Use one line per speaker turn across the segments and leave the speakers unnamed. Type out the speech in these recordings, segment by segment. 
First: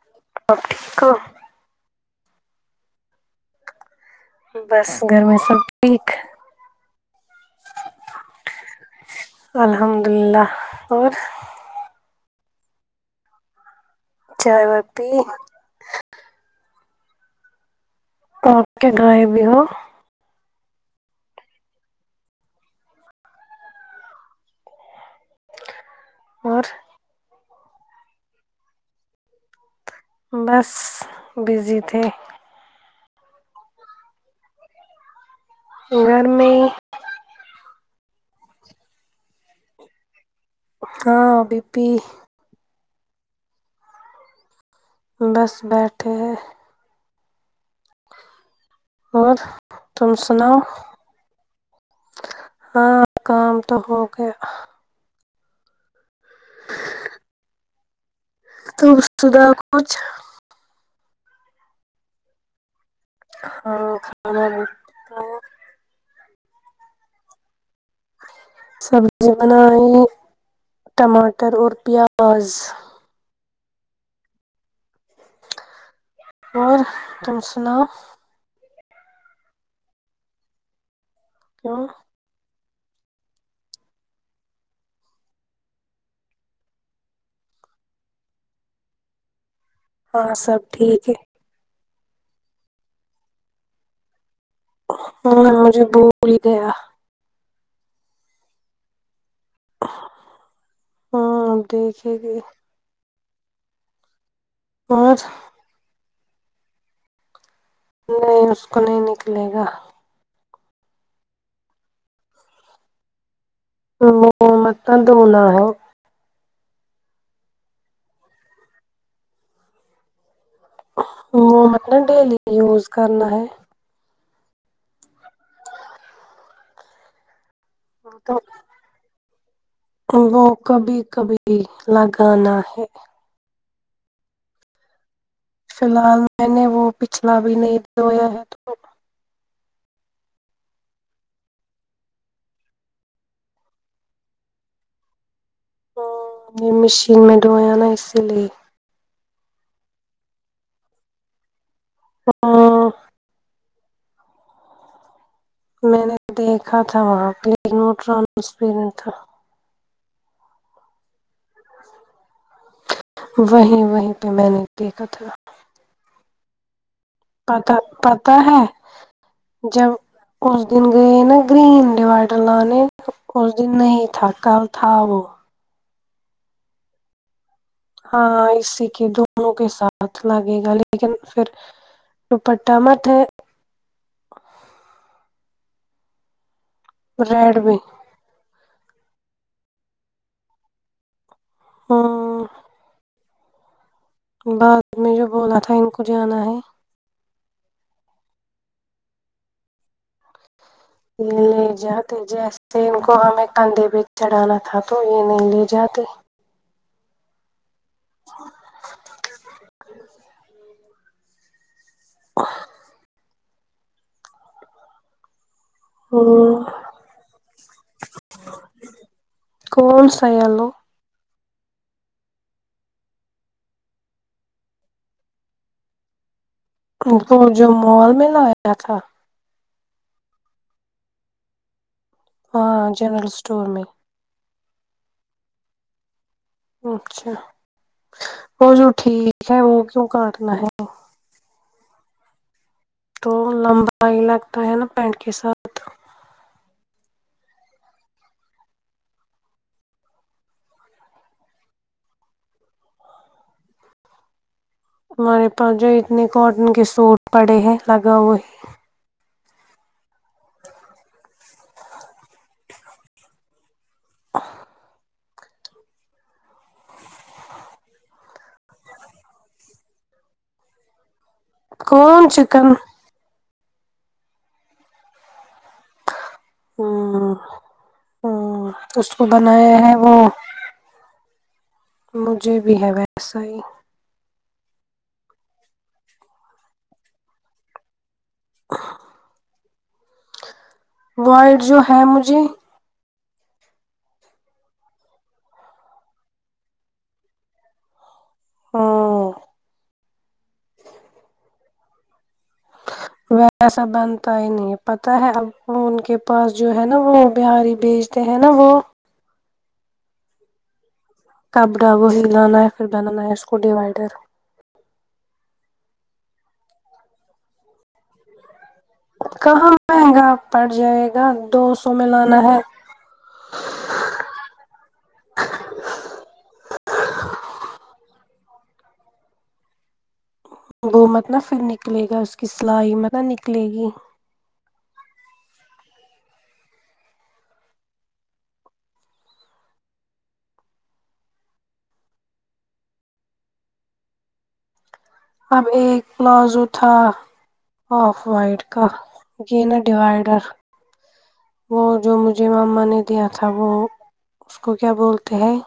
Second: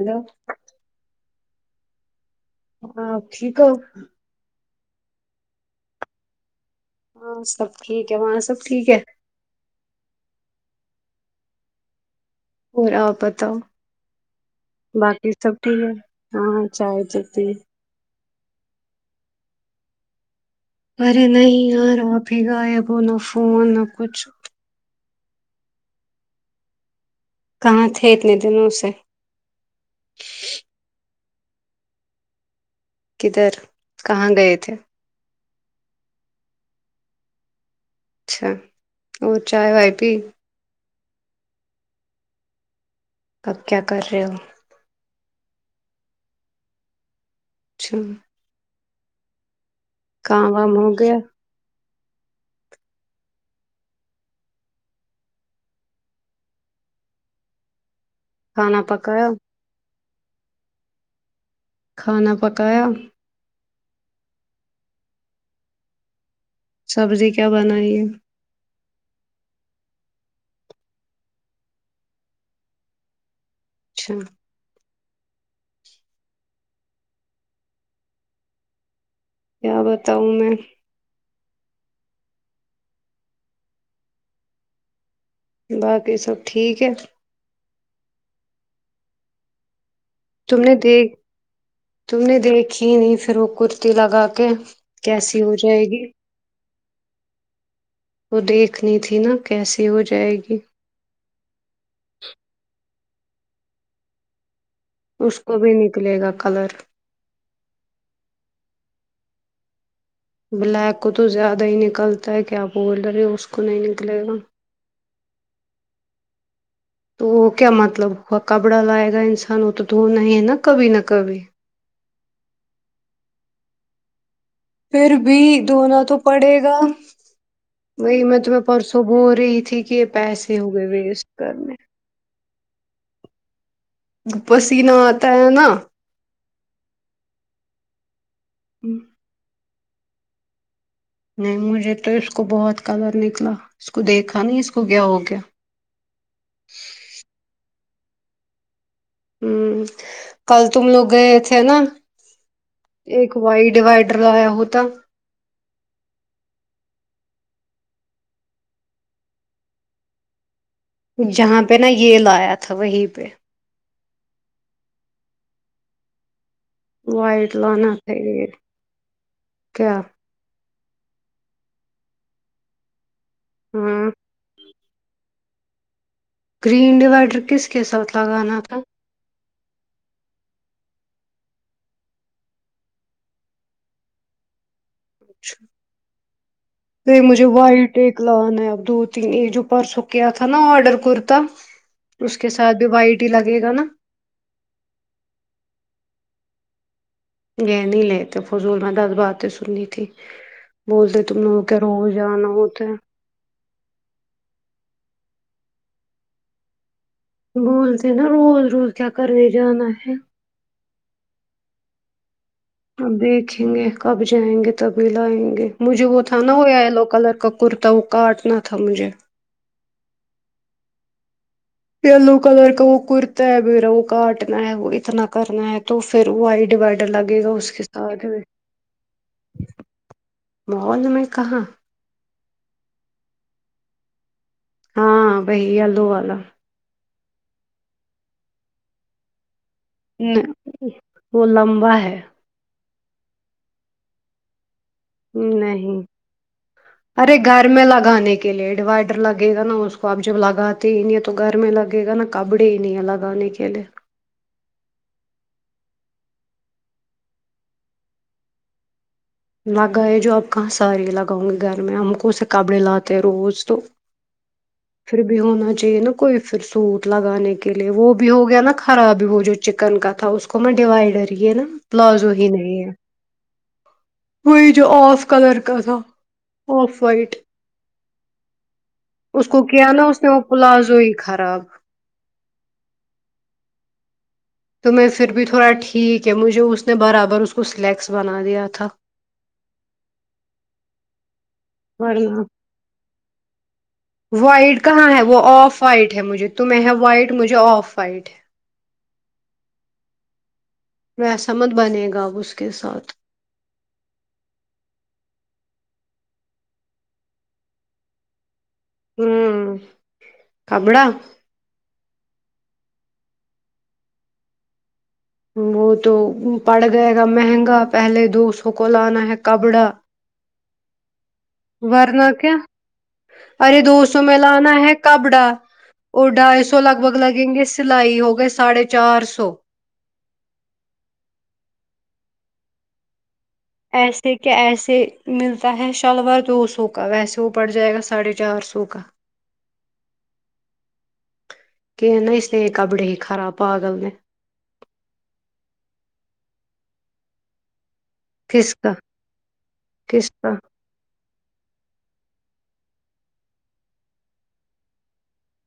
hello
اب ٹھیک [unintelligible]
ہاں ٹھیک ہو [unintelligible]
بس گھرمی سب ٹھیک ہے
ہاں سب ٹھیک ہے وہاں سب ٹھیک ہے
الحمد للہ اور
اور آپ پتاؤ
چائے ببی
ہاں چائے چتی
آپ کے گائے بھی ہو
ارے نہیں یار آپ بھی غائب ہو نہ فون نہ کچھ
اور
کہاں تھے اتنے دنوں سے
بس بزی تھے
کدھر کہاں گئے تھے
گرمی
اچھا اور چائے وائے پی
ہاں بی پی
اب کیا کر رہے ہو
بس بیٹھے
چھا
اور تم
کااں
سناؤ
وم ہو گیا
ہاں کام تو ہو گیا
کھانا
تو
پکایا
سدا کچ
کھانا پکایا
ہاں کھانا
سبزی کیا بنائیے
سبزی بنائ ٹماٹر اور پیاز
چھا [inaudible]
اور تم سنا
کیا بتاؤں میں
کیا
باقی سب ٹھیک ہے
ہاں سب
تم نے
ٹھیک
دیکھ
ہے
تم نے دیکھی نہیں پھر وہ کرتی لگا کیسی
ہاں
ہو
مجھے
جائے گی
بھول ہی گیا
وہ دیکھنی تھی نا کیسی ہو جائے گی
ہاں اب دیکھے گی اور
اس کو بھی نکلے گا کلر
نہیں اس کو نہیں نکلے گا
بلیک کو تو زیادہ ہی نکلتا ہے کیا بر ہے
وہ مت تو ہونا ہو
تو کیا مطلب ہوا کپڑا لائے گا انسان وہ تو تو نہیں نا کبھی نہ کبھی
وہ مط ڈیلی یوز کرنا ہے
پھر بھی دھونا تو پڑے گا وہی میں
تو
تمہیں پرسوں بول [inaudible]
وہ
پیسے ہو گئے
کبھی
ویسٹ
کبھی
کرنے
لگانا ہے
بسییناتھ
فی الحال میں نے وہ پچھلا بھی نہیں تو یہ
ہاں نہیں مجھے تو اس کو بہت کلر نکلا اس کو دیکھا نہیں اس کو گیا ہو گیا
میں مشین میں ڈھویا نا اس [unintelligible]
کل تم لوگ گئے تھے نا
ہاں
ایک وائی ڈیوائڈر لایا ہوتا
میں نے دیکھا تھا وہاں پہوٹران تھا
جہاں پہ نا یہ لایا تھا وہیں پہ
وہیں وہیں میں نے دیکھا تھا
وائٹ
پتا
لانا تھا
پتا
یہ
ہے جب
کیا
اس دن گ نا گری ڈی وائٹر لان اس دن نہیں
ہاں
تھکا تھؤ
گرین ڈوائڈر کس کے ساتھ
ہاں
لگانا تھا
اسی کی انوں کے ساتھ لگے گا لیکن پھر جو پٹا مت ہے
اچھا پ مجھے
ریڈ میں
وائٹ ایک لگانا ہے اب دو دو تین ایجو پرسوں کیا تھا نا آڈر کرورتا
ہ
اس کے ساتھ بھی وائٹ ٹی لگے گا نا
بعد میں جو بولا تھا ان کو جانا ہے
یہ نہیں لی تھ فضول میں دس باتیں سننی تھی بولتے تم لوگوں
لے
کے روز
جاتے
جانا
جیسے
ہوتا ہے
ان کو ہمیں کندھے پ چڑھانا تھا تو یہ نہیں لے جاتے
بولتے نا روز روز کیا کرنے جانا ہے
ا [inaudible]
اب دیکھیں گے کب جائیں گے تبھی لائیں گے مجھے وہ تھا نہ ہویا
ہ
یلو کلر کا کرتا وہ کاٹنا تھا مجھے
فون سہلو [unintelligible]
یلو کلر کا وہ کرتا ہے میرا وہ کاٹنا ہے وہ اتنا کرنا ہے تو پھر وائٹ ڈیوائڈر
تو
لگے گا
جو
اس کے
مال میں لایا تھا
مول میں کہاں
ہاں جنرل اسٹور میں
ہاں بی اللو والا
اچھا وہ جو ٹھیک ہے وہ کیوں
ہ
کاٹنا ہے
وہ لم واہ ہے [inaudible]
تو لمبا ہی لگتا ہے نا فینٹ کے ساتھ
نہیں
[unintelligible]
ارے گھر میں لگانے کے لیے ڈیوائڈر لگے گا نا اس کو آپ جب لگاتے ہی نہیں ہیں تو گھر میں لگے گا نا کپڑے ہی نہیں ہے لگانے کے لیئے
ہمارے پاس جو اتنے کاٹن کے سوٹ پڑے ہیں لگا ہو ہی
لگائے جو آپ کہاں ساریے لگاؤں گی گھر میں ہم کون سے کپڑے لاتے ہیں روز تو
[inaudible]
پھر بھی ہونا چاہیے نا کوئی پھر سوٹ لگانے کے لیے وہ بھی ہو گیا نا خراب وہ جو چکن کا تھا اس کو میں ڈیوائڈر ہے نا پلاز
کون
وہی
چکن
نہیں ہے وہی جو آف کلر کا تھا ف وائٹ
ہمم
اس کو کیا نا اس نے وہ پلازوئی خراب
مجھے بھی ہے ویسا ہی
تو میں پھر بھی تھوڑا ٹھیک ہے مجھے اس نے برابر اس کو سلیکٹ بنا دیا ا تھاا
وائٹ جو ہے مجھے
وائٹ کہاں ہے وہ آف وائٹ ہے مجھے تم ہے وائٹ مجھے آف وائٹ ہے
ہاں [unintelligible]
ویسا مت بنے گا اس کا [unintelligible]
ویسا بنتا ہی نہیں پتا ہے اب ان کے [unintelligible] پاس جو ہے نا وہ بہاری بیچتے ہے نا وہ [unintelligible]
ہوں کبڑا [unintelligible]
کپ ڈا وہ ہلانا یا پھر بنانا ہے اس کو ڈیوائیڈر [unintelligible]
وہ تو پڑ گئے گا مہنگا پہلے دو سو [unintelligible] ہے
کہاں
کپڑا
مہنگا پڑ جائے گا [unintelligible]
ورنہ
لانا
کیا
ہے
ارے دو سو میں لانا ہے کپڑا اور ڈھائی سو لگ بھگ لگیں گے سلائی ہو گئے [unintelligible] ساڑھے چار سو [unintelligible]
وہ مت ن پھر نکلے گا اس کی سلائی متب ن [unintelligible]
ایسے کہ ایسے [unintelligible] سے ملتا ہے شلوار دو سو کا ویسے وہ پڑ جائے گا ساڑھے چار سو کا کہ نہ اس نے کپڑے ہی خراب پاگل میں [unintelligible]
اب ایک پلازو تھا آف وائڈ کا یہ نا
کس
ڈیوائڈر
کا
وہ جو مجھ مج مما نے دیا تھا وہ اس کو کیا بولتے ہیں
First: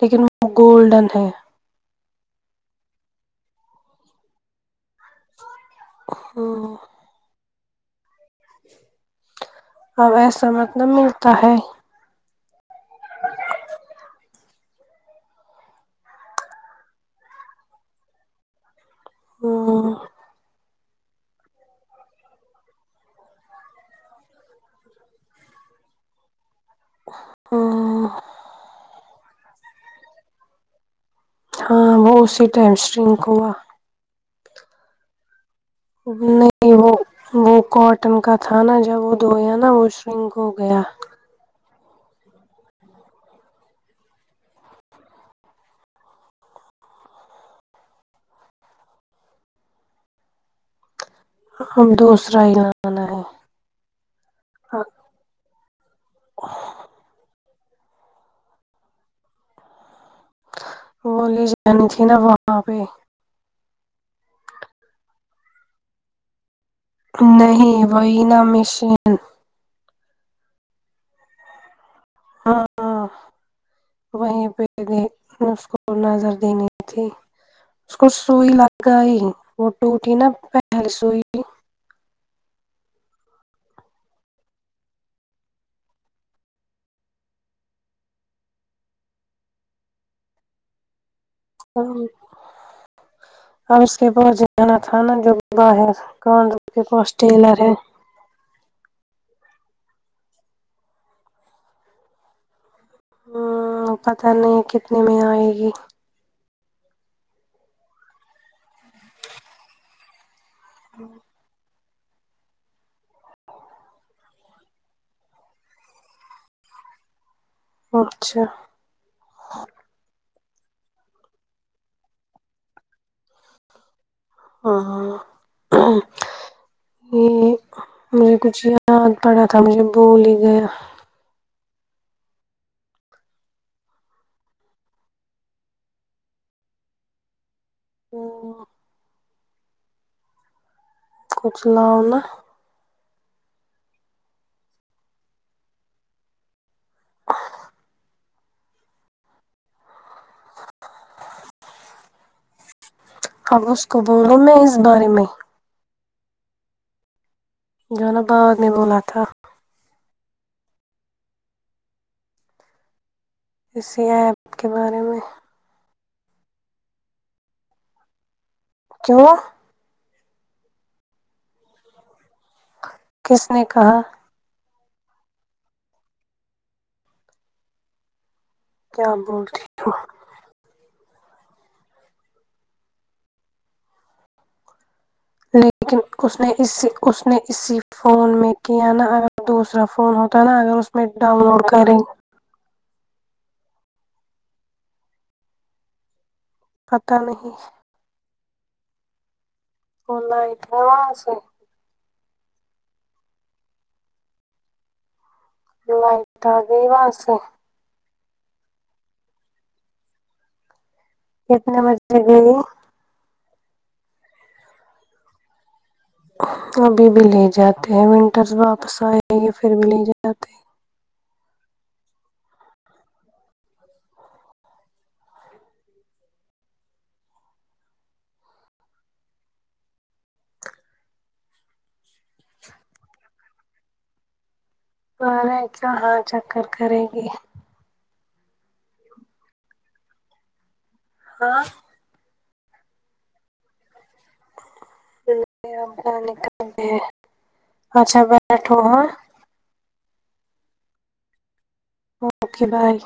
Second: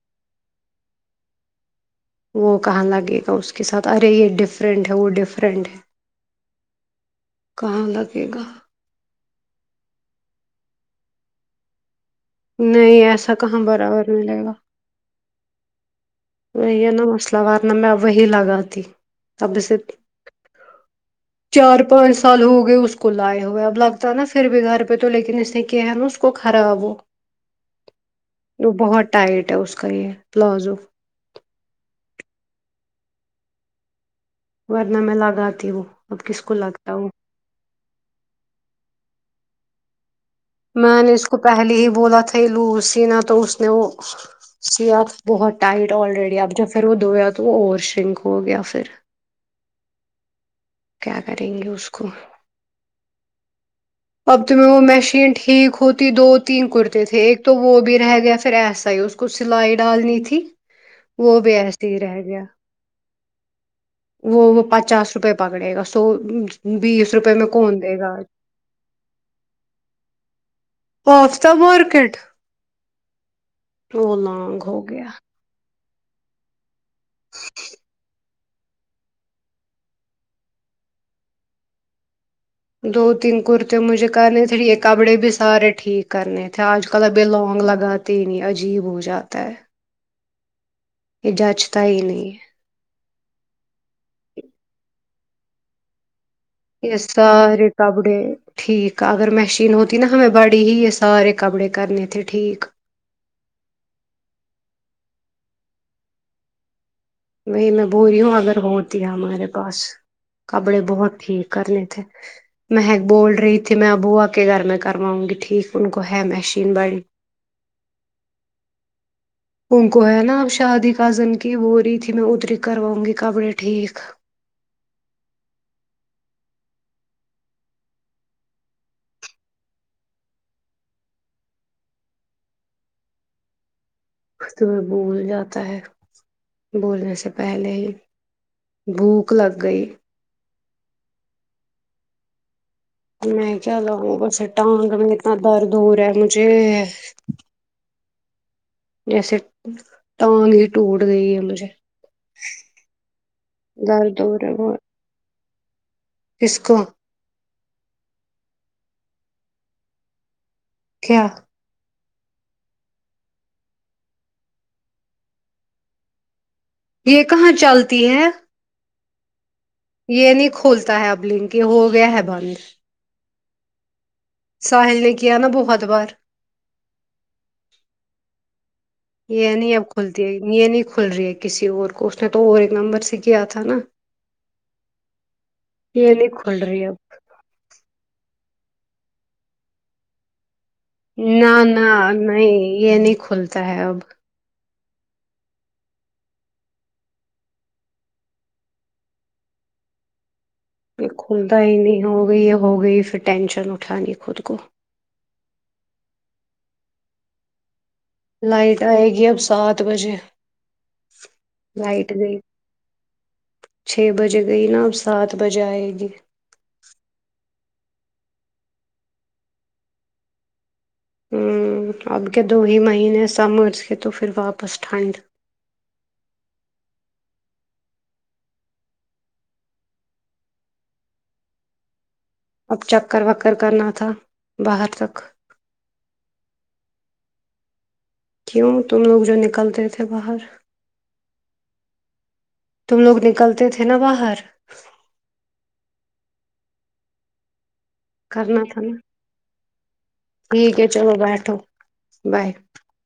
لیکن وہ گولڈن ہے
وہ کہاں لگے گا اس کے ساتھ ارے یہ ڈفرنٹ وہ ڈفرنٹ کہاں لگے گا
اب ایسا متلب ملتا ہے
نہیں ایسا کہاں برابر ملے گا وہی نا مسئلہ ارنہ میں وہی لگا ت سبد س چار پانچ سال ہو گئے اس کو لائے ہوئے اب لگتا ہے نا پھر بھی گھر پہ تو لیکن اس نے کیا ہے نا اس کو خرا آابو وہ بہت ٹائٹ ہے اس کا یہ پلازو
ہاں وہ اسی ٹائم اسٹرن کوا
ورنہ میں لگات کے
نہیں وہ وہ کاٹن کا تھا نا جب وہ دھویا نا وہ شرنک ہو گیا
میں نے اس کو پہلے ہی بولا تھا یہ لوز سینا تو اس نے وہ سیا بہت ٹائٹ آلریڈی اب جب پھر وہ دھویا تو وہ اور شنک ہو گیا پھر کیا کریں گے اس
اب
کو
دوسرا ہی لانا ہے
اب ت میں وہ مشین ٹھیک ہوتی دو تین کرتے تھے ایک تو وہ بھی رہ گیا پھر ایسا ہی اس کو سلائی ڈالنی ت
وہ لے جانی تھی نا
گیا
وہاں پہ
وہ وہ پچاس روپئے پکڑ ک سو بیس روپے میں
نہیں
کون دے گا
وہی نہ مشین
آف دا مارکیٹ
ہاں
وہ
وہیں
لانگ
پہ
ہو
بھی
گیا
ن کو کو نظر دینے تھی اس کو سوئی لگ گئی وہ ٹوٹی نا پہل سوئی
دو تین کرتے مجھے کرنے تھے کپڑے بھی سارے ٹھیک کرنے تھے آج کل ابھی لانگ لگاتے ہی نہیں عجیب ہو جاتا ہے یہ جچتا ہی
ہ
نہیں ہے
اور اس کے ب ج جانا تھا نا جوبا ہے
یہ سارے کپڑے ٹھیک اگر م ش ین ہوتی نا ہمیں بڑی ہی یہ سارے کپڑے کرنے تھے ٹھیک
ہوں پتا نہیں کتنے میں آئے گی
وہی میں بو رہی ہوں اگر ہوتی ہے ہمارے پاس کبڑے بہت ٹھیک کرنے مہک بول رہی تھی میں ابو آ کے گھر میں کرواؤں گی ٹھیک ان کو ہے مشین بڑی
اچھا
ہ کو ہے نا آپ شادی کزن کی بو رہی تھی میں اتری کرواؤں گی کپڑے ٹھیک
ہ یہ مجھے کچھ یاد پڑا تھا مجھے بول ہی گیا
تیں بول جاتا ہے بولنے سے پہلے
تو
حک لگ گئی
ک چلاؤنا
میں کیا لگوں بسے ٹانگ میں اتنا در دور ہے مجھے ویسے ٹانگ ہی ٹوٹ گئی ان م سے
اب اس کو بول رہا میں اس بارے میں
اسسکو
جوانب باواد نے بولا تھا
کیا
اسی ایپ کے بارے میں
یہ کہاں چلتی ہے
جو
یہ نہیں کھولتا ہے اب لنک یہ ہو گیا ہے بند
کس نے کہا
ساحل نے کیا نا بہت بار
کیا
یہ نہیں
بولتی
اب کھلتی ہے یہ نہیں کھل رہی ہے کسی اور کو اس نے تو اور ایک نمبر سے کیا تھا نا
لیکن
یہ نہیں
اس نے
کھل رہی
اسی
اب
اس نے اسی فون میں کہ نا ا دوسرا فون ہوتا ہے نا اگر میں ڈاؤن
نہ
لوڈ
نہ
کریں
نہیں یہ نہیں کھلتی صاحب
پتاہ نہیں فلہ آ
یہ کھلتا ہی نہیں ہو گئی ہے ہو گئی پھر ٹینشن اٹھانی خود کو
لائٹ گی باسے
لائٹ آئے گی اب سات بجے
کتنے مرضے گئی
چھ بجے گئی نا اب سات بجے آئے گی
ابھی بھی لے جات ونٹرس واپس آئے گ پھر بھی لے جاتے
ہ اب کے دو ہی مہینے س مرھ کے تو پھر واپس ٹھنڈ اب چکر وکر کرنا تھا باہر تک
سے کہاں چکر کرے گی
کیوں تم لوگ جو نکلتے تھے باہر
ہاں
تم لوگ نکلتے تھے نا وہاہ
ج ا چلتی ہے اچھا
کرنا
بیٹھو
تھا نا
ہاں
ٹھیک ہے چلو بیٹھو
اوکے بائے